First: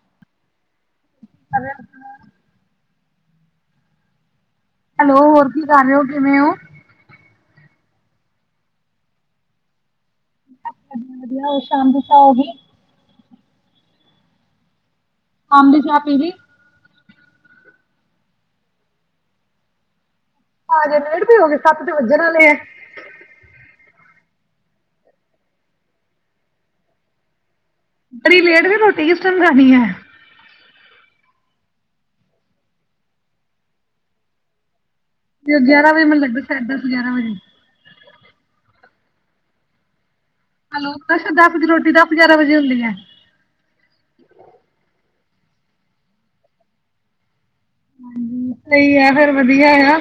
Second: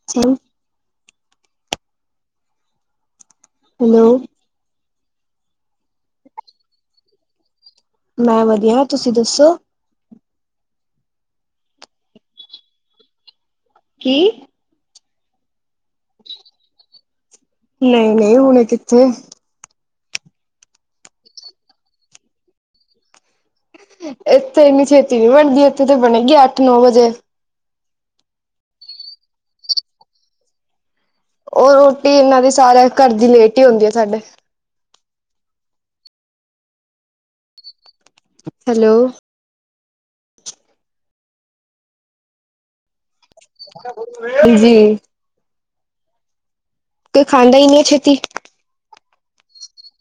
[unintelligible] [unintelligible] Hello. Hello, ਹੋਰ ਕੀ ਕਰ ਰਹੇ ਹੋ ਕਿਵੇਂ ਹੋ? ਮੈਂ ਵਧੀਆ। ਤੁਸੀਂ ਦੱਸੋ। ਵਧੀਆ ਉਹ ਸ਼ਾਮ ਦੀ ਚਾਅ ਹੋਗੀ? ਕੀ? ਆਦੇ ਜਾ [inaudible] ਨਈਂ ਨਈਂ, ਹੁਣੇ ਕਿੱਥੇ? ਆਜ ਲੇਟ ਪਿਉਗੇ, ਸੱਤ ਦੇ ਵੱਜਣ ਵਾਲੇ ਐ। ਇੱਥੇ ਇੰਨੀ ਛੇਤੀ ਨੀਂ ਬਣਦੀ, ਇੱਥੇ ਤੇ ਬਣੇਗੀ ਅੱਠ ਨੌਂ ਵਜੇ। ਬੜੀ ਲੇਟ ਵੀ ਰੋਟੀ ਕਿਸ ਟਮ ਖਾਣੀ ਐ। ਉਹ ਰੋਟੀ ਇਹਨਾਂ ਦੀ ਸਾਰਿਆਂ ਘਰ ਦੀ ਲੇਟ ਹੀ ਹੁੰਦੀ ਆ ਸਾਡੇ। ਤੇ ਉਹ ਗਿਆਰਾਂ ਵਜੇ ਮੈਨੂੰ ਲੱਗਦਾ ਸਾਢੇ ਦਸ ਗਿਆਰਾਂ ਵਜੇ। ਹੈਲੋ ਹੈਲੋ [inaudible] ਰੋਟੀ ਦੱਸ ਪੰਜ ਗਿਆਰਾਂ ਵਜੇ ਹੁੰਦੀ ਐ। ਜੀ ਖਾਂਦਾ ਈ ਨ੍ਹੀਂ ਏ ਛੇਤੀ ਸਹੀ ਐ ਫਿਰ ਵਧੀਆ ਆ।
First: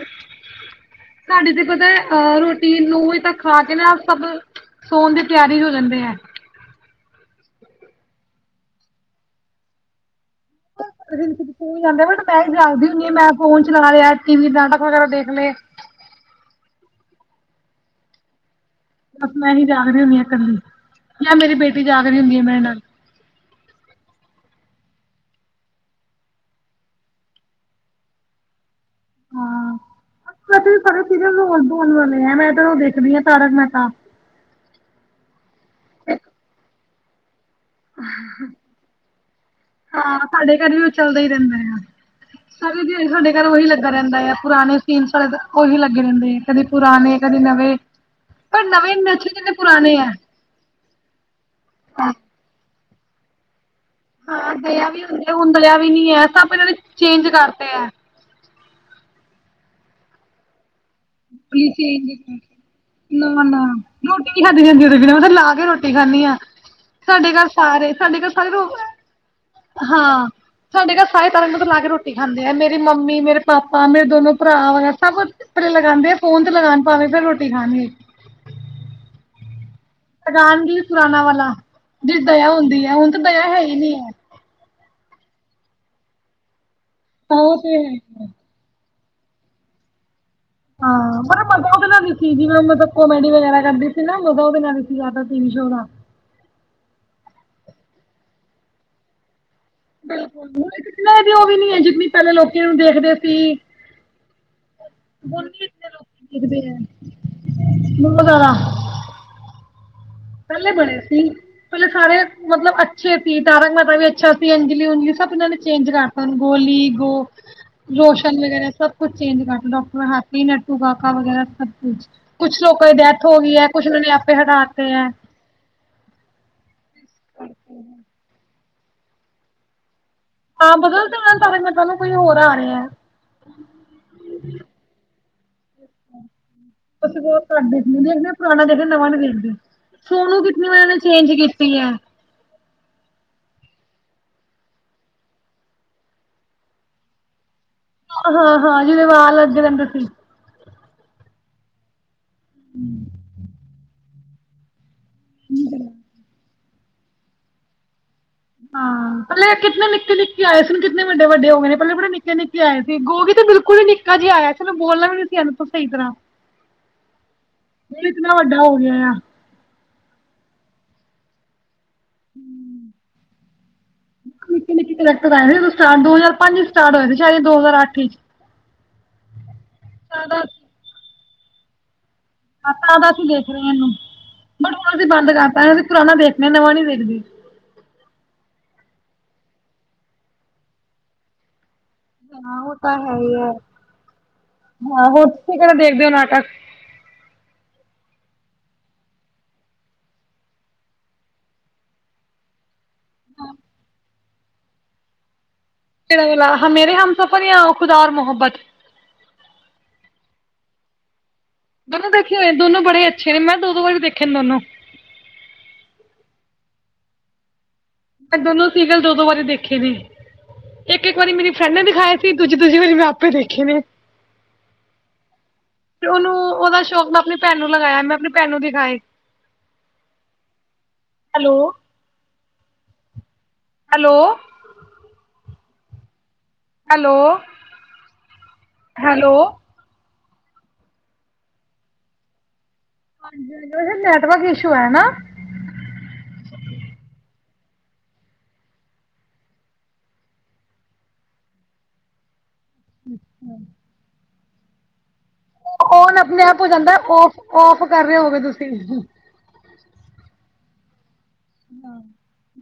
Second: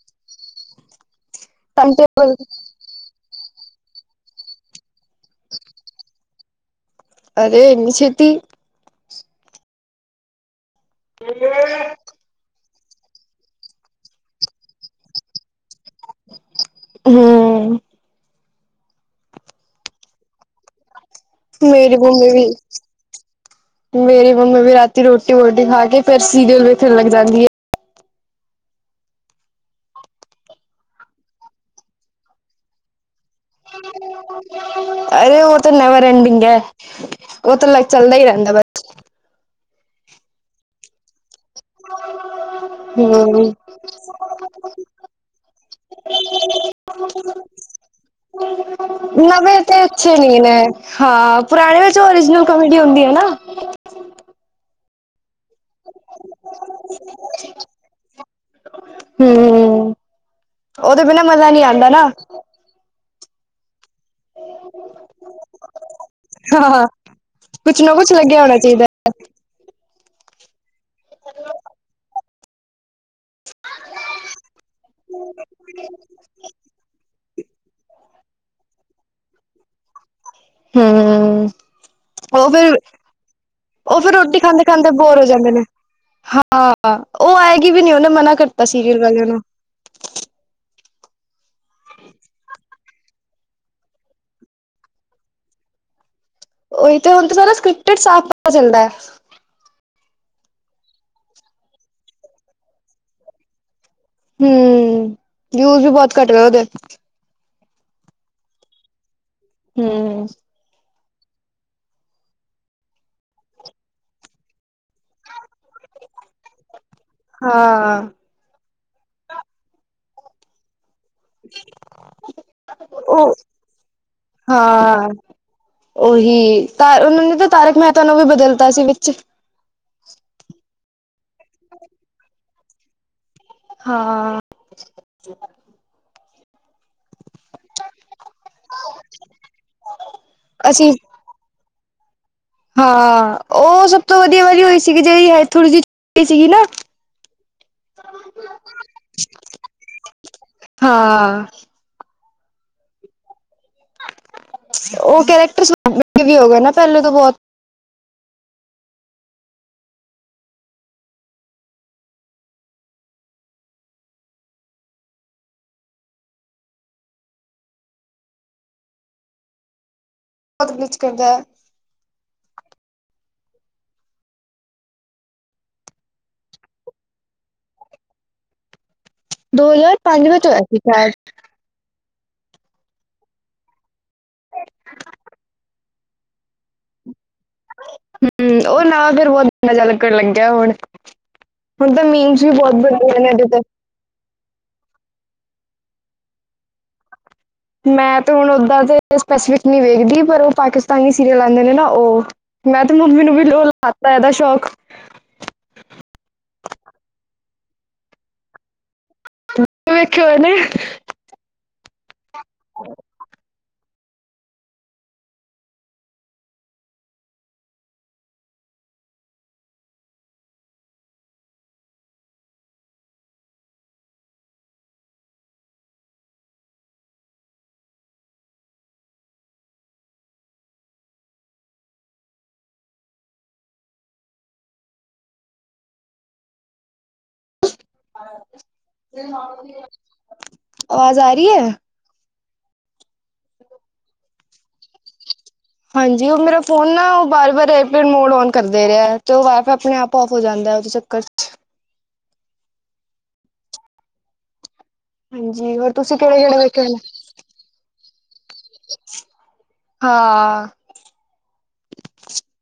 ਸਾਡੀ ਤੇ ਪਤਾ ਟਾਈਮ ਟੇਬਲ ਅ ਰੋਟੀ ਨੋਹ ਵਜੇ ਤੱਕ ਖਾ ਕੇ ਨਾਂ ਸਭ, ਸੋਣ ਦੀ ਤਿਆਰੀ ਹੋ ਜਾਂਦੇ ਐ। ਅਰੇ ਇੰਨੀ ਛੇਤੀ ਜਾਂ ਬਟ [inaudible] ਮੈਂ ਜਾਗਦੀ ਹੁੰਦੀ ਮੈਂ ਫੋਨ ਚਲਾ ਲਿਆ, ਟੀ ਵੀ, ਨਾਟਕ ਵਗੈਰਾ ਦੇਖ ਲੇ। ਹਮ ਬਸ ਮੈਂ ਹੀ ਜਾਗ ਰਹੀ ਹੁੰਦੀ ਆਂ ਕੱਲੀ ਜਾਂ ਮੇਰੀ ਬੇਟੀ ਜਾਗ ਰਹੀ ਮੰਮੀ ਹੁੰਦੀ ਆ ਵੀ ਮੇਰੇ ਨਾਲ ਮੇਰੀ ਮੰਮੀ ਵੀ ਰਾਤੀ ਰੋਟੀ-ਵੋਟੀ ਖਾ ਕੇ ਫੇਰ ਸੀਰੀਅਲ ਵੇਖਣ ਲੱਗ ਜਾਂਦੀ ਏ ਹਾਂ ਵੇਸੇ ਵੀ ਸਾੜੇ ਸੀਰਿਅਲ ਰੋਣ-ਧੋਣ ਵਾਲੇ ਆ, ਮੈਂ ਤਾਂ ਉਹ ਦੇਖਦੀ ਆਂ ਤਾਰਕ ਮਹਿਤਾ ਅਰੇ ਉਹ ਤਾਂ ਨੈਵਰ ਐਂਡਿੰਗ ਐ, ਉਹ ਤਾਂ ਚੱਲਦਾ ਹੀ ਰਹਿੰਦਾ ਬ ਹਾਂ, ਸਾਡੇ ਘਰ ਵੀ ਉਹ ਚੱਲਦਾ ਹੀ ਰਹਿੰਦਾ ਆ। ਸਾਰੇ ਦਿਆੜੀ ਸਾਡੇ ਘਰ ਹੂੰ ਉਹੀ ਲੱਗਾ ਰਹਿੰਦਾ ਆ, ਪੁਰਾਣੇ ਸੀਨ ਸਾਡੇ ਉਹੀ ਲੱਗੇ ਰਹਿੰਦੇ ਆ ਕਦੇ ਪੁਰਾਣੇ ਕਦੇ ਨਵੇਂ ਪਰ ਨਵੇਂ ਇੰਨੇ ਅੱਛੇ ਜਿੰਨੇ ਨਵੇਂ ਤੇ ਪੁਰਾਣੇ ਆ ਅੱਛੇ ਨੀਂ ਨੇਂ ਹਾਂ, ਪੁਰਾਣੇ ਵਿੱਚ ਓਰੀਜਨਲ ਕੋਮੇਡੀ ਹੁੰਦੀ ਐ ਨਾਂ। ਹਾਂ ਦਇਆ ਵੀ ਹੁੰਣ ਹੁੰਦਲਿਆ ਵੀ ਨੀੱ ਐ, ਸਭ ਇਹਨਾਂ ਦੇ ਚੇਂਜ ਕਰਤੇ ਐ। ਹਂ, ਉਹਦੇ ਬਿਨਾਂ ਮਜ਼ਾ ਨ੍ਹੀਂ ਆਉਂਦਾ ਨਾਂ ਨਾਂ, ਨਾਂ ਰੋਟੀ ਨ੍ਹੀਂ ਖਾਂਦੀ ਜਾਂਦੀ ੳਹਦੇ ਬਿਨਾਂ, ਮੈਂ ਤੇ ਲਾ ਕੇ ਰੋਟੀ ਖਾਂਣੀ ਆਂ। ਹਾਂ ਸਾਡੇ ਘਰ ਕੁਛ ਸਾਰੇ ਨਾ ਕੁਛ ਸਾਡੇ ਘਰ ਲੱਗਿਆ ਸਾਰੇ ਹੋਣਾ ਚਾਹੀਦਾ [unintelligible] ਹਾਂ, ਸਾਡੇ ਘਰ ਸਾਰੇ ਤਾਰਕ ਮਹਿਤਾ ਲਾ ਕੇ ਰੋਟੀ ਖਾਂਦੇ ਐ, ਮੇਰੀ ਮੰਮੀ ਮੇ ਮੇਰੇ ਪਾਪਾ, ਮੇਰੇ ਦੋਨੋ ਭਰਾ, ਵਗੇਰਾ ਸਭ ਸਾਰੇ ਪਹਿਲਾਂ ਲਗਾਂਦੇ ਆ ਫੋਨ ਤੇ ਲਗਾਉਣ ਪਾਵੇਂ। ਫਿਰ ਰੋਟੀ ਖਾਣੀ। ਰਾਨਗੀ ਪੁਰਾਣਾ ਹਮ ਵਾਲਾ ਜਿਦੇ ਚ ਉਹ ਦਇਆ ਫਿਰ ਹੁੰਦੀ ਐ, ਹੁਣ ਤਾਂ ਦਇਆ ਹੈ ਈ ਨਹੀਂ ਉਹ ਐ। ਫਿਰ ਰੋਟੀ ਖਾਂਦੇ ਖਾਂਦੇ ਬੋਰ ਹੋ ਜਾਂਦੇ ਨੇਂ, ਹਾਂ ਉਹ ਆਏਗੀ ਤੇ ਵੀ ਨੀਂ ਉਹਨੇ ਹੈ। ਮਨਾ ਕਰਤਾ ਸੀਰੀਅਲ ਵਾਲਿਆਂ ਨੂੰ। ਹਾਂ, ਪਰ ਮਲ ਪਤਾ ਉਹਦੇ ਨਾਲ ਦਿਖੀ ਜਿਵੇੈਂ ਮਤਲਬ ਉਹ ਮੈਡੀ ਵਗੈਰਾ ਕਰਦੀ ਸੀ ਨਾਂ ਮਜਾ ਉਹਦੇ ਨਾਲ ਈ ਸੀ ਟੀ ਵੀ ਸ਼ੋ ਦਾ। ਉਹੀ ਤੇ ਹੁਣਾ ਸਕ੍ਰਿਕਟਟ ਸਾਫ਼ ਪਤਾ ਚਲਦਾ ਐ। ਬਿਲਕੁਲ ਵੀ ਉਹ ਵੀ ਨੀ ਹੈ ਜਿਨੀ ਪਹਿਲਾਂ ਲੋਕੀ ਨੂੰ ਦੇਖਦੇ ਸੀ। ਹਮ ਵਿਊਜ ਵੀ ਬਹੁਤ ਘੱਟ ਰਿ ਉਹਦੇ ਦ ਕਰਦਾ। ਹਮ- ਪਹਿਲੇ ਬਣੇ ਸੀ ਪਹਿਲੇ ਸਾਰੇ ਮਤਲਬ ਅੱਛੇ ਸੀ ਤਾਰਕ ਮੇਹਤਾ ਵੀ ਅੱਛਾ ਸੀ ਅੰਜਲੀ ਉੰਜਲੀ ਸਭ ਇਹਨਾਂ ਨੇ ਚੇਂਜ ਕਰਤਾ! ਅ ਗੋਲੀ ਗੋ- ਹਾਂ- ਰੋਸ਼ਨ ਵਗੈਰਾ ਸਭ ਕੁਛ ਚੇਜ ਕਰ ਡਾਟਰ ਹ ਨੱਟੂ ਕਾਕਾ ਵਗੈਰਾ ਸਭ ਕੁਛ ਕੁਛ ਲੋਕਾਂ ਦੀ ਡੈਥ ਉਹ ਹੋ ਗਈ ਹੈ ਕੁਛ ਉਹਨਾਂ ਨੇ ਆਪੇ ਹਟਾ ਹਾਂ ਉਹੀ ਤ ਉਹਨਾਂ ਨੇ ਤਾਂ ਤਾਰਕ ਮਹਿਤਾ ਨੂੰ ਵੀ ਬਦਲਤਾ ਸੀ ਵਿੱਚ ਹਾਂ ਬਦਲਦੇਡੇ ਮਤਲ ਕੋਈ ਹੋਰ ਆ ਰਿਹਾ ਹੈ ਹਾਂ ਅਸੀਂ ਬਹੁਤ ਘੱਟ ਦੇਖਦੇ -ਦੇਖਦੇ ਪੁਰਾਣਾ ਜਿਹੜਾ ਨਵ ਨ ਦੇਖਦੇ ਸੋਨੂੰ ਕਿ ਮੈਂ ਇਹ ਅਸੀਂ ਨੇ ਚੇਂਜ- ਪ ਹੈ- ਹਾਂ ਉਹ ਸਭ ਤੋਂ ਵਧੀਆ ਵਾਰੀ ਹੋਈ ਸੀਗੀ ਜਿਹੜੀ ਹੈ ਥੋੜ੍ਹੀ ਜਿਹੀ ਸੀਗੀ ਨਾ ਹਾਂ -ਹਾਂ ਜਿਹਦੇ ਵਾਲ ਅਗੇ ਰਹਿੰਦੇ ਸੀ। ਹਾਂ- ਹਮ ਉਹ ਕਰੈਕਟਰ ਵੀ ਹੋ ਗ ਨਾ ਪਹਿਲੇ ਤੋਂ ਬਹੁਤ। ਹਾਂ ਪਹਿਲੇ ਕਿਨੇ ਨਿੱਕੇ- ਨਿੱਕੇ ਆਏ ਸੀਨ ਕਿੰਨੇ ਵੱਡੇ -ਵੱਡੇ ਹੋ ਗਏ ਨੇ ਪਹਿਲੇ ਬੜੇ ਨਿੱਕੇ ਨਿੱਕੇ ਆਏ ਸੀ ਗੋਗੀ ਤੇ ਬਿਲਕੁਲ ਹੀ ਨਿੱਕੇ। ਜੀ ਆਇਆ ਸੀ ਉਹਨੂੰ ਬੋਲਣਾ ਵੀ ਨ ਸੀ ਇਹਨੂੰ ਤ ਸਹੀ ਤਰ੍ਹਾਂ। ਇਹ ਇਤਨਾ ਵੱਡਾ ਹੋ ਗਿਆ ਆ। ਬਹੁਤ ਕੁਛ ਕਰਦਾ ਹੈ। ਹਮ। ਨ ਨਿੱ ਕਰੈਕਟਰ ਆਏ ਸ ਦੋ ਹਜ਼ਾਰ ਪੰਜ ਚ ਸਟਾਰਟ ਹੋਏ ਸੀਦ ਦੋ ਹਜ਼ਾਰੱਠ ਚ। ਦੋ ਹਜ਼ਾਰ ਪੰਜ ਵਿੱਚ ਹੋਇਆ ਸੀ ਸ਼ਾਇਦ। ਤਾਂ -ਤਾਂ ਅਸੀਂ ਦੇਖ ਰਹੇ ਹਾਂ ਇਹਨੂੰ ਬਟ ਹੁਣ ਅਸੀਂ ਬੰਦ ਕਰਤਾ ਅਸੀਂ ਪੁਰਾਣਾ ਦੇਖਣੇ ਨਵਾਂ ਨੀ ਦੇਖਦੇ। ਹਮ ਉਹ ਨਾ ਫੇਰ ਬਹੁਤੰਨਾ ਜ ਲੱਗਣ ਲੱਗਿਆ ਹੁਣ- ਹੁਣ ਤਾਂ ਮੀਨਸ ਵੀ ਹਾਂ ਉਹ ਬਹੁਤ ਤਾਂ ਹੈ ਵਧੀਆ ਨੇ ਹੀ ਇਹਡੇ ਹੈ ਤੇ- ਹਾਂ ਹੋਰ ਤੁਸੀਂ ਕਿਹੜਾ ਦੇਖਦੇ ਹੋ ਨਾਟਕ। ਮੈਂ ਤੇ ਹੁਣ ਉਦਾਂ ਦੇ ਸਪੈਸੀਫਿਕ ਨਹੀਂ ਵੇਖਦੀ ਪਰ ਉਹ ਪਾਕਿਸਤਾਨੀ ਸੀਰੀਅਲ ਆਉਂਦੇ ਨੇ ਨਾ ਉਹ। ਮੈਂ ਤੇ ਮੰਮੀ ਨੂੰ ਵੀ ਲਾਤਾ ਇਹਦਾ ਸ਼ੌਕ। ਮੇਰੇ ਹਮ ਸਫ਼ਰ ਖੁਦਾ ਔ ਮੁਹੱਬਤ। ਵੇਖਿਓ ਨੇੇ। ਦੋਨੋ ਦੇਖੇ ਹੋਏ ਦੋ ਬੜੇ ਅੱਛੇ ਨੇ ਮੈਂ ਦੋ- ਦੋ ਵਾਰੀ ਦੇਖੇ ਦੋਨੋ। ਮੈਂ ਦੋਨੋ ਸੀਗਲ ਦੋ -ਦੋ ਵਾਰੀ ਦੇਖੇ ਨੇ। ਇੱਕ -ਇੱਕ ਵਾਰੀ ਮੇਰੀ ਫਰੈਂਡ ਨੇ ਦਿਖਾਇਆ ਸੀ ਦੂਜੀ- ਦੂਜੀ ਵਾਰੀ ਮੈਂ ਆਪੇ ਦੇਖੇ ਨੇ। ਤੇ ਉਹਨੂੰ ਉਹਦਾ ਕ ਮੈਂ ਆਪਣੀ ਭੈਣ ਨੂੰ ਲਗਾਇਆ ਮੈਂ ਆਪਣੀ ਭੈਣ ਨੂੰ ਦਿਖਾਏ। ਹੈਲੋ। ਹੈਲੋ। ਹੈਲੋ। ਹੈਲੋ। ਆਵਾਜ਼ ਆ ਰਹੀ ਹੈ। ਹਾਂਜੀ ਹਾਂ ਨੈਟਵਰਕ ਇਸ਼ੂ ਹੈ ਨਾ। ਹਾਂਜੀ ਉਹ ਮੇਰਾ ਫੋਨ ਨਾ ਉਹ ਬਾਰ ਬਾਰ ਏਪੇਡ ਮੋਡ ਔਨ ਕਰਦੇ ਰਿਹਾ ਅਤੇ ਉਹ ਵਾਇਫਾਈ ਆਪਣੇ ਆਪ ਔਫ ਹੋ ਜਾਂਦਾ ਹੈ ਉਹਦੇੋਂ ਚ। ਕਛ। ਅੱਛਾ। ਹਾਂਜੀ ਹੋਰ ਤੁਸੀਂ ਔਨ ਆਪਣੇ ਕਿਹੜੇ-ਕਿਹੜੇ ਆਪ ਹੋ ਵੇਖੇ ਨੇ? ਜਾਂਦਾ ਫ ਔਫ ਕਰ ਰਹੇ ਹੋਵੇ ਤੁਸੀਂ। ਹਾਂ। ਹਾਂ।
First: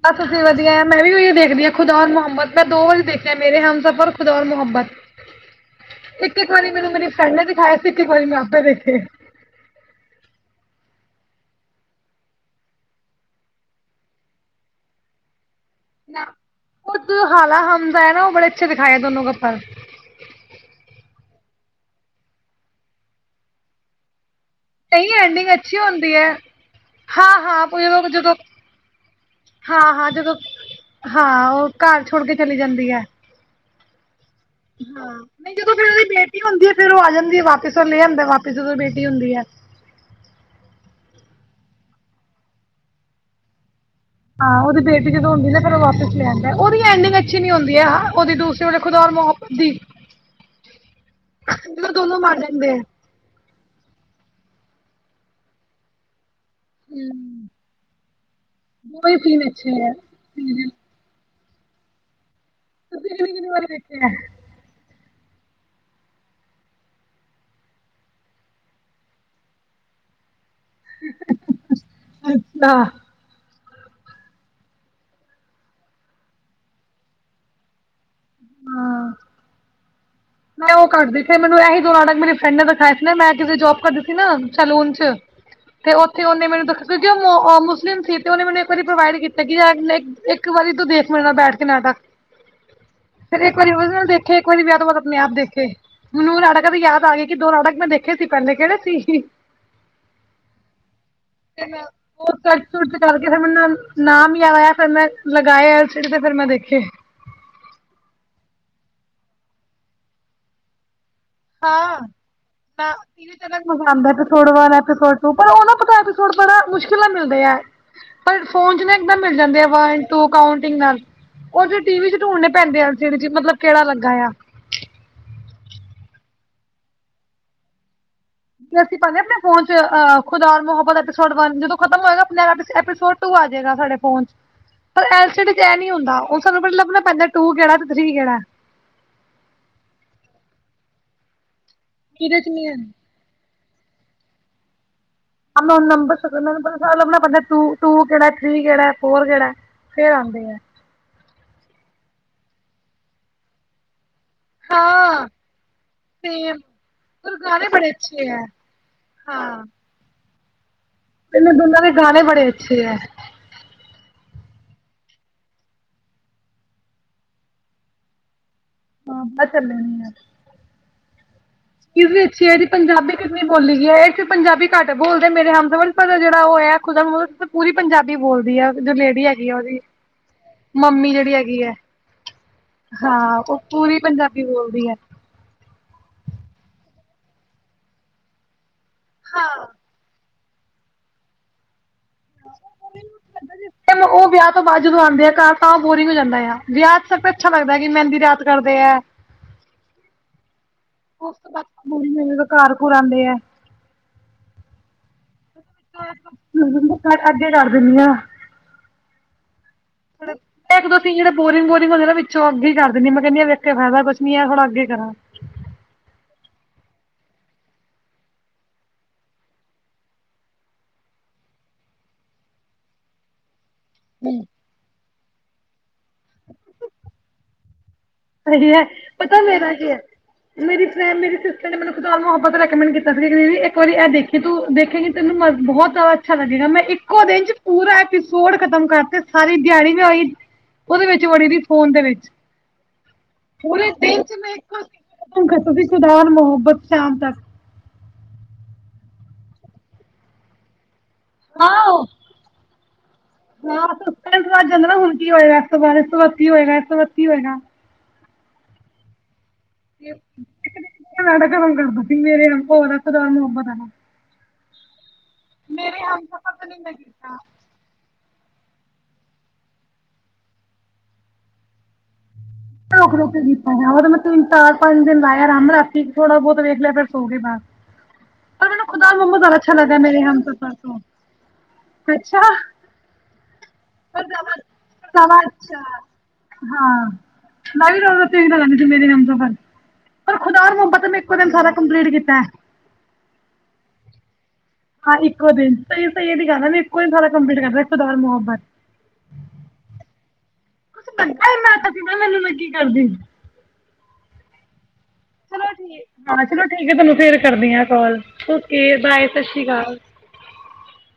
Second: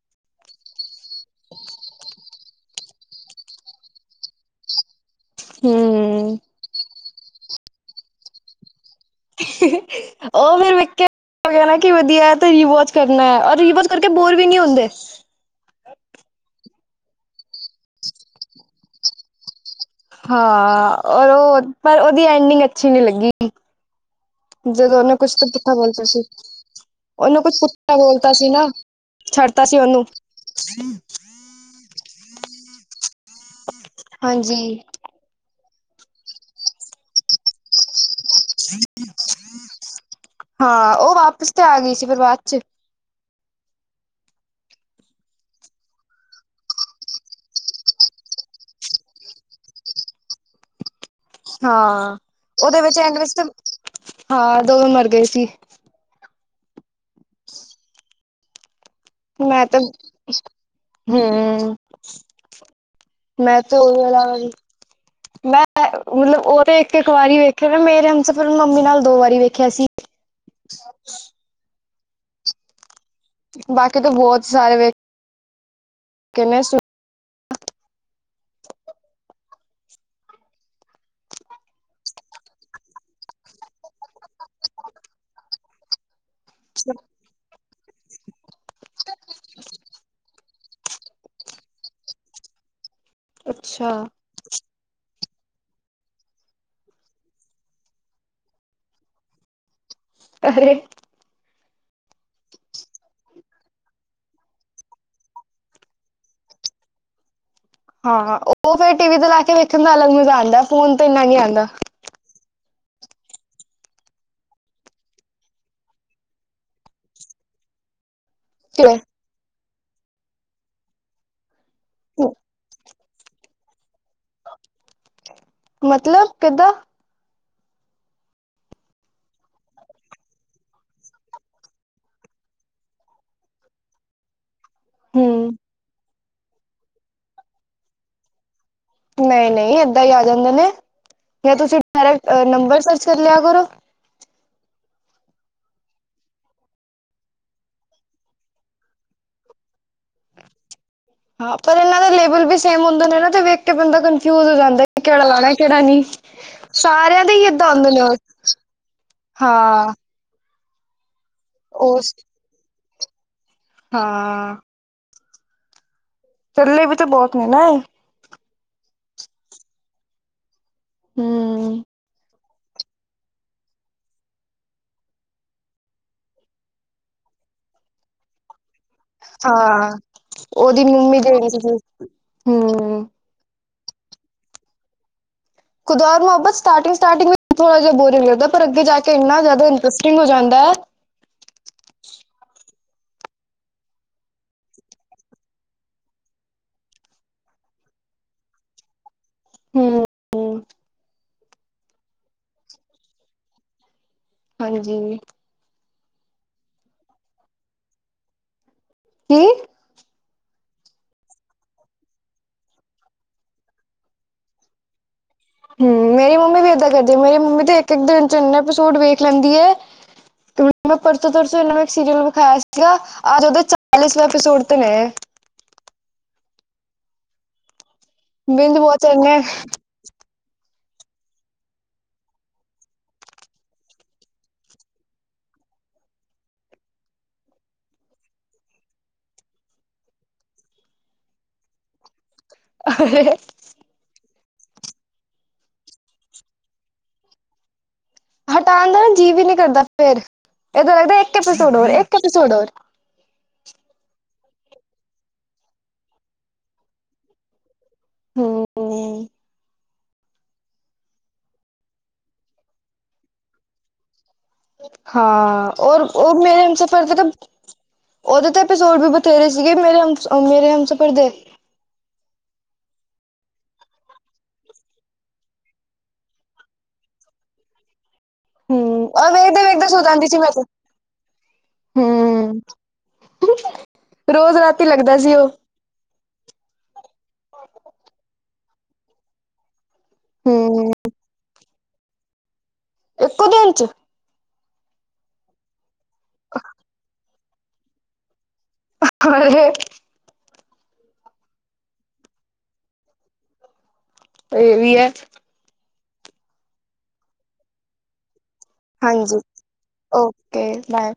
ਬਸ ਅਸੀਂ ਵਧੀਆ ਮੈਂ ਵੀ ਉਹੀ ਦੇਖਦੀ ਹਾਂ ਖੁਦਾ ਔ ਮੁਹਮਦ ਮੈਂ ਦੋ ਵਾਰੀ ਦੇਖਿਆ ਮੇਰੇ ਹਮ ਸਫ਼ਰ ਖੁਦਾ ਔ ਮੁਹੰਮਦ। [unintelligible] ਹਂ। ਇੱਕ-ਇੱਕ ਵਾਰੀ ਮੈਨੂੰ ਮੇਰੀ ਫਰੈਂਡ ਨੇ ਦਿਖਾਏ ਸੀ, ਇੱਕ-ਇੱਕ ਵਾਰੀ ਮੈਂ ਆਪੇ ਦੇਖੇ। [unintelligible] ਉਹ ਫੇਰ ਵੇਖਿਆ। ਕਹਿਣਾ ਕੀ ਵਧੀਆ ਐ ਤੇ ਰਿਵੋਚ ਕਰਨਾ ਐ, ਔਰ ਰਿਵੋਚ ਕਰਕੇ ਬੋਰ ਵੀ ਨਹੀਂ ਹੁੰਦੇ। ਉਹ ਹਾਲਾ ਹਮਦਾ ਐ ਨਾਂ, ਉਹ ਬੜੇ ਅੱਛੇ ਦਿਖਾਏ ਦੋਨੋਂ ਕੱਪਲ ਹਾਂ, ਔਰ ਉਹ ਪਰ ਉਹਦੀ ਐਂਡਿੰਗ ਅੱਛੀ ਨੀਂ ਲੱਗੀ। ਜਦੋਂ ਉਹਨੇ ਕੁਛ ਤਾਂ ਪੁੱਠਾ ਬੋਲਤਾ ਸੀ। ਉਹਨੂੰ ਕੁਛ ਪੁੱਟਾ ਜਦੋਂ ਬੋਲਤਾ ਜਦੋਂ ਸੀ ਨਾਂ ਛੱਡਤਾ ਸੀ ਹਾਂ ਓਨੂੰ। ਹਾਂ ਜਦੋਂ ਹਾਂ ਉਹ ਘਰ ਛੋੜ ਕੇ ਚਲੀ ਜਾਂਦੀ ਐ। ਹਾਂਜੀ। ਹਾਂ, ਨ੍ਹੀਂ ਜਦੋਂ ਫੇਰ ਉਹਦੀ ਬੇਟੀ ਹੁੰਦੀ ਐ, ਫੇਰ ਉਹ ਆ ਜਾਂਦੀ ਐ ਵਾਪਿਸ ਉਹ ਲੈ ਆਂਦਾ ਵਾਪਿਸ ਜਦੋਂ ਬੇਟੀ ਹੁੰਦੀ ਐ। ਹਾਂ ਉਹ ਵਾਪਿਸ ਤੇ ਆ ਗਈ ਸੀ ਫਿਰ ਬਾਅਦ ਚ। ਹਾਂ, ਉਹਦੀ ਬੇਟੀ ਜਦੋਂ ਹੁੰਦੀ ਨਾਂ ਫਿਰ ਉਹ ਵਾਪਿਸ ਲੈ ਆਂਦਾ। ਉਹਦੀ ਐਡਿੰਗ ਅੱਛੀ ਨੀਂ ਹੁੰਦੀ ਏ ਉਹਦੀ ਦੂਸਰੇ ਵਾਲੇ ਖੁਦਾ ਮੁਹੰਮਦ ਦੀ। [unintelligible] ਹਾਂ, ਦੋਨੋਂ ਮਰ ਜਾਂਦੇ ਹੈ ਉਹਦੇ ਵਿੱਚ ਐਂਡ ਵਿੱਚ ਹਾਂ, ਦੋਵੇਂ ਮਰ ਗਏ ਸੀ। ਹਂ। [unintelligible] ਸੀਨ ਮੈਂ ਤੇ, ਅੱਛੇ ਹੈ ਸੀਰੀਅਲ ਹਂ ਤੁਸੀਂ ਕਿੰਨੀ ਕਿੰਨੀ ਮੈਂ ਵਾਰੀ ਤੇ ਦੇਖੇ ਹੈ [unintelligible] [inaudible] ਮੈਂ ਮਤਲਬ ਉਹ ਤੇ ਇੱਕ-ਇੱਕ ਵਾਰੀ ਵੇਖਿਆ ਨਾਂ ਮੇਰੇ ਹਮਸ ਫਿਰ ਮੰਮੀ ਨਾਲ ਦੋ ਵਾਰੀ ਵੇਖਿਆ ਸੀ। [unintelligible] ਅੱਛਾ। ਬਾਕੀ ਤਾਂ ਬਹੁਤ ਸਾਰੇ ਵੇਖੇ ਨੇਂ [unintelligible] ਹਾਂ ਮੈਂ ਉਹ ਕਰਦੀ ਸੀ ਮੈਨੂੰ ਇਹੀ ਦੋ ਨਾਟਕ ਮੇਰੀ ਫਰੈਂਡ ਨੇਂ ਦਿਖਾਏ ਸੀ ਨਾਂ ਮੈਂ ਕਿਸੇ ਜੋਬ ਕਰਦੀ ਸੀ ਨਾਂ ਸਲੂਨ ਚ ਤੇ ਉੱਥੇ ਉਹਨੇ ਮੈਨੂੰ ਦੱਸਿਆ ਕਿਉਂਕਿ ਉਹ ਮੁਸਲਿਮ ਸੀ, ਤੇ ਉਹਨੇ ਮੈਨੂੰ ਇੱਕ ਵਾਰੀ ਪ੍ਰੋਵਾਈਡ ਕੀਤਾ ਕਿ [unintelligible] ਇੱਕ ਵਾਰੀ ਤੋਂ ਦੇਖ ਮੇਰੇ ਨਾਲ ਬੈਠ ਕੇ ਨਾਟਕ ਤੇ ਫੇਰ ਇੱਕ ਵਾਰੀ ਉਹਦੇ ਅੱਛਾ ਨਾਲ ਦੇਖੇ, ਇੱਕ ਵਾਰੀ ਵਿਆਹ ਤੋਂ ਬਾਅ ਆਪਣੇ ਆਪ ਦੇਖੇ। ਮਨੂੰ ਨਾਟਕਾਂ ਦੀ ਯਾਦ ਆ ਗਏ ਕਿ ਦੋ ਨਾਟਕ ਮੈਂ ਦੇਖੇ ਸੀ, ਪਹਿਲੇ ਕਿਹੜੇ ਸੀ? [inaudible] ਅਰੇ ਤੇ ਮੈਂ ਉਹ ਕਟੱ ਕੁਟ ਕਰਕੇ, ਫਿਰ ਮੈਨੂੰ ਨਾਮ ਯਾਦ ਆਇਆ। ਫਿਰ ਮੈਂ ਲਗਾਏ ਏਲ ਸੀ ਡੀ ਤੇ ਫਿਰ ਮੈਂ ਦੇਖੇ। ਹਾਂ, ਹਾਂ, ਉਹ ਫੇਰ ਟੀ ਵੀ ਤੇ ਲੈ ਕੇ ਵੇਖਣ ਦਾਲੱਗ ਮਜ਼ਾ ਆਂਦਾ। ਫੋਨ ਤੇ ਇੰਨਾ ਨੀਂ ਆਂਦ ਹਾਂ, ਨਾ [unintelligible] ਮਜ਼ਾ ਆਂਦਾ ਏਪੀਸੋਡ ਵਨ, ਏਪੀਸੋਡ ਟੂ ਪਰ ਉਹ ਨਾ ਪਤਾ ਮੁਸ਼ਕਿਲ ਨਾਲ ਮਿਲਦੇ ਐ। ਪਰ ਫੋਨ ਚ ਨਾਂ ਇੱਕਦਮ ਮਿਲ ਜਾਂਦੇ ਆ, ਵਨ ਟੂ ਕਉਂਟਿੰਗ ਨਾਲ। ਉਹ ਜ ਟੀ ਵੀ ਚ ਢੂੰਡਨੇ ਪੈਂਦੇ ਅ ਏਲ ਸੀ ਡੀ ਚ ਮਤਲਬ ਕਿਹੜਾ ਲੱਗਾ ਆ। ਮਤਲਬ! ਕਿੱਦਾਂ? ਤੇ ਅਸੀਂ ਪਾਦੇ ਆਪਣੇ ਫੋਨ ਚ ਅਹ ਖੁਦਾ ਮੁਹੱਬਤ ਐਪੀਸੋਡ ਵਨ ਜਦੋਂ ਖਤਮ ਹੋਏਗਾ ਆਪਪੀੋਡ ਟੂ ਆਜੇਗਾ ਸਾਡੇ ਫੋਨ ਚ ਪਰ ਐਲ ਸੀ ਹਮ ਡੀ ਚ ਇਹ ਨੀਂ ਹੁੰਦਾ ਉਹ ਸਾਨੂੰ ਪਤਾ ਲੱਭਣਾ ਪੈਂਦਾ ਟੂ ਕਿਹੜਾ ਤੇ ਥਰੀ ਕਿਹੜਾ। ਨਈਂ, ਨਈਂ, ਏਦਾਂ ਈ ਆ ਜਾਂਦੇ ਨੇਂ ਜਾਂ ਤੁਸੀਂ ਡਾਇਰੈਕਟ ਕਿਦੇ 'ਚ ਨੀ ਐ। ਨੰਬਰ ਸਰਚ ਕਰ ਲਿਆ ਕਰੋ। ਅੰਨ ਨਾਉਣ ਨੰਬਰ [unintelligible] ਲੱਭਣਾ ਪੈਂਦਾ ਟੂ-ਟੂ ਕਿਹੜਾ, ਥਰੀ ਕਿਹੜਾ, ਫੋਰ ਕਿਹੜਾ ਫੇਰ ਆਂਦੇ ਆ। ਹਾਂ, ਪਰ ਇਹਨਾਂ ਦਾ ਲੇਵਲ ਵੀ ਸੇਮ ਹੁੰਦਾ ਨਾਂ, ਤੇ ਵੇਖ ਕੇ ਬੰਦਾ ਫਿਊਜ ਹੋ ਜਾਂਦਾ, ਕਿਹੜਾ ਹਾਂ ਲਾਣਾ ਕਿਹੜਾ ਨਹੀਂ, ਸਾਰਿਆਂ ਦੇ ਹੀ ਏਦਾਂ ਆਉਦੇ ਨੇਂ ਉਹ। ਹਾਂ। ਇਹਨਾਂ ਦੋਨਾਂ ਦੇ ਉਸ ਗਾਣੇ ਬੜੇ ਅੱਛੇ ਐ। ਹਾਂ। ਚੱਲੇ ਵੀ ਤੇ ਬੌਤ ਨੇ ਨਾ ਆ। ਹਾਂ, [unintelligible] ਹੂੰ। ਚੀਜ਼ ਵੀ ਅੱਛੀ ਐ ਏਦੀ ਪੰਜਾਬੀ ਕਿੰਨੀ ਬੋਲੀ ਗੀ ਆ ਏਚ ਪੰਜਾਬੀ ਘਟ ਬੋਲਦੇ ਮੇਰੇ ਹਮਸਫਰ ਪਤਾ ਜੇੜਾ ਓਹੈ ਖੁਦਾ ਨੂੰ ਮਤਲਬ ਤਾਂ ਪੂਰੀ ਪੰਜਾਬੀ ਬੋਲਦੀ ਐ। ਜੋ ਲੇਡੀ ਹੈਗੀ ਆ ਓਦੀ, ਹਾਂ ਉਹਦੀ ਮੰਮੀ ਜੇੜੀ ਜਿਹੜੀ ਹੈਗੀ ਆ ਸੀਗੀ ਹੂੰ ਹਾਂ ਐ। ਪੂਰੀ ਪੰਜਾਬੀ ਬੋਲਦੀ ਐ। ਖੁਦਮਾ ਸਾਟਿੰਗ-ਸਾਟਿੰਗ ਵ ਥੋੜਾ ਜਾ ਬੋਰਿੰਗ ਲਗਦੈ ਪਰ ਅੱਗੇ ਜਾ ਕੇ ਤੇ ਐਨਾ ਹਾਂ ਜਾਦਾ ਇੰਟਰਸਟਿੰਗ ਹੋ ਜਾਂਦਾ ਐ। [unintelligible] ਓ ਵੇਆ ਤੋਂ ਬਾਦ ਜਦੋਂ ਆਦੇ ਆ ਘਰ ਤਾਂ ਓ ਬੋਰਿੰਗ ਹੋ ਜਾਂਦਾ ਆ ਵੇਆ ਸਭ ਚ ਅੱਛਾ ਲੱਗਦਾ ਕੀ ਮੈਂਦੀ ਰਾਤ ਕਰਦੇ ਆ। ਹੂੰ-ਹੂੰ। [unintelligible] ਘਰ ਘੁਰ ਆਦੇ ਆ। ਹਾਂਜੀ। ਅੱਗੇ ਕਰ ਦੇਨੀ ਆਂ। ਕੀ? [unintelligible] ਇੱਕ ਦੋ ਸੀਨ ਜੇੜੇ ਬੋਰਿੰਗ ਹੁੰਦੇ ਨਾ ਵਿੱਚੋਂ ਅੱਗੇ ਕਰ ਦੇਨੀ ਆ ਮੈਂ ਕੈਂਨੀ ਵੇਖ ਫਾਇਦਾ ਕੁਛ ਨੀ ਥੋੜਾ ਅੱਗੇ ਕਰਾਂ। ਹੂੰ ਮੇਰੀ ਮੰਮੀ ਵੀ ਏਦਾਂ ਕਰਦੀ ਮੇਰੀ ਮੰਮੀ ਤੇ ਇੱਕ-ਇੱਕ ਦਿਨ ਚ ਏਨੇ ਕ ਸੋਡ ਵੇਖ ਲੈਂਦੀ ਏ ਮੈਂ ਪਰਸੋਂ ਤਰਸੋਂ ਏਨਾਂ ਨੂੰ ਸੀਰੀਅਲ ਵਿਖਾਇਆ ਸੀਗਾ, ਅੱਜ ਓਦੇ ਚਾਲੀਸਵੈ ਐਪੀਸੋਡ ਤੇ ਨੇ। ਸਈ ਬਿੰਜ ਐ, ਬਹੁਤ ਚੰਨੇ ਪਤਾ ਮੇਰਾ ਕੀ ਐ? ਮੇਰੀ [unintelligible] ਮੇਰੀ ਸਿਸਟਰ ਨੇ ਮੈਨੂੰ ਖ਼ੁਦਾ ਮਹੋਬਤ ਰੈਕਮੈਂਡ ਕੀਤਾ ਸੀ, ਦੀਦੀ ਇੱਕ ਵਾਰੀ ਐ ਦੇਖੀ ਤੂੰ, ਦੇਖੇਗੀ ਤੈਨੂੰ ਮਰ ਬਹੋਤ ਜਾਦਾ ਅੱਛਾ ਲੱਗੇਗਾ ਮੈਂ ਇੱਕੋ ਦਿਨ ਚ ਪੂਰਾ ਐਪੀਸੋਡ ਖਤਮ ਕਰਤੇ ਸਾਰੀ ਦੇਆੜੀ ਮੈਂ ਓਹੀ ਓਦੇ ਵਿੱਚ ਵੜੀ ਰਈ ਫੋਨ ਦੇ ਵਿੱਚ। [inaudible] ਪੂਰੇ ਦਿਨ ਚ ਮੈਂ ਇਕੋ, [unintelligible] ਸੁਧਾਰ ਮੁਹੱਬਤ ਸ਼ਾਮ ਤੱਕ। ਹਟਾਣ ਦਾ ਨਾ ਜੀ ਵੀ ਨੀ ਕਰਦਾ ਫੇਰ, ਏਦਾਂ ਲੱਗਦਾ ਏਕ ਅਪੇਸੋਡ ਹੋਰ ਹਾਂ ਏਕ ਅਪੇਸੋਡ ਹੋਰ। ਹਾਂ ਇੰਟਰਸਟ ਵੱਧ ਜਾਂਦਾ ਨਾ ਹੁਣ ਕੀ ਹੋਏਗਾ ਇਸ ਤੋਂ ਬਾਦ ਇਸ ਤੋਂ ਬਾਦ ਕੀ ਹੋਏਗਾ ਇਸ ਤੋਂ ਬਾਦ ਕੀ ਹੋਏਗਾ। ਹੂੰ। [unintelligible] ਹਾਂ, ਔਰ, ਮੇਰੇ ਉਹ ਹਮਸਫਰ ਮੇਰੇ ਤੇ ਹਮ ਨਹੀਂ ਮੈਂ ਸਫ਼ਰ ਦੇ ਤਾਂ ਕੀਤਾ ਓਦੇ ਤੇ ਐਪੀਸੋਡ ਵੀ ਬਥੇਰੇ ਸੀਗੇ, ਮੇਰੇ ਹਮ ਮੇਰੇ ਸਫ਼ਰ ਦੇ। ਰੁਕ-ਰੁਕ ਕੇ ਕੀਤਾ ਜਾ, ਤਾਂ ਮੈਂ ਤਿੰਨ-ਚਾਰ-ਪੰਜ ਦਿਨ ਲਾਏ ਆ ਆਰਾਮ ਨਾਲ ਰਾਤੀ ਥੋੜਾ ਬੌਤ ਵੇਖ ਲਿਆ ਫਿਰ ਸੋ ਗਏ ਬਾਰ। ਪਰ ਮੈਨੂੰ ਹਮ ਖੁਦਾ ਔਰ ਮਹੋਬਤ ਜਾਦਾ ਵੇਖਦੇ ਅੱਛਾ ਵੇਖਦੇ ਲੱਗਦੈ ਸੋ ਮੇਰੇ ਜਾਂਦੀ ਸੀ ਹਮ ਮੈਂ ਤੇ ਸਫ਼ਰ ਤੋਂ। ਅੱਛਾ। ਹਮ ਰੋਜ਼ ਰਾਤੀ ਲੱਗਦਾ ਸੀ ਉਹ [unintelligible] ਹਾਂ। ਮੈ ਵੀ ਰੋਜ਼-ਰੋਜ਼ ਤੇਰੀ ਤਰਾ ਲਾਂਦੀ ਸੀ ਮੇਰੇ ਹਮ ਸਫ਼ਰ, ਪਰ ਖੁਦਾਰ ਹਮ ਮੁਹੱਬਤ ਮੈ ਇੱਕੋ ਦਿਨ ਸਾਰਾ ਕੰਪਲੀਟ ਕੀਤਾ। ਇੱਕੋ ਦਿਨ ਚ? ਹਾਂ ਇੱਕੋ ਦਿਨ ਚ, ਸਈ ਸਈ ਦੀ ਗੱਲ ਆ, ਕੀ ਇੱਕੋ ਸਾਰਾ ਕਪਲੀਟ ਕਰਤਾ, ਖੁੱਦਾਰ ਮਹੋਬਤ। [unintelligible] [unintelligible] ਕੀ ਕਰਦੀ [unintelligible] ਚਲੋ ਠੀਕ, ਹਾਂ ਚਲੋ ਠੀਕ ਆ, ਤੁਹਾਨੂੰ ਫੇਰ ਕਰਦੀ ਆ ਕੌਲ, ਓਕੇ ਬਾਏ, ਹਾਂਜੀ ਸਛੀਕਾਲ। Okay, bye.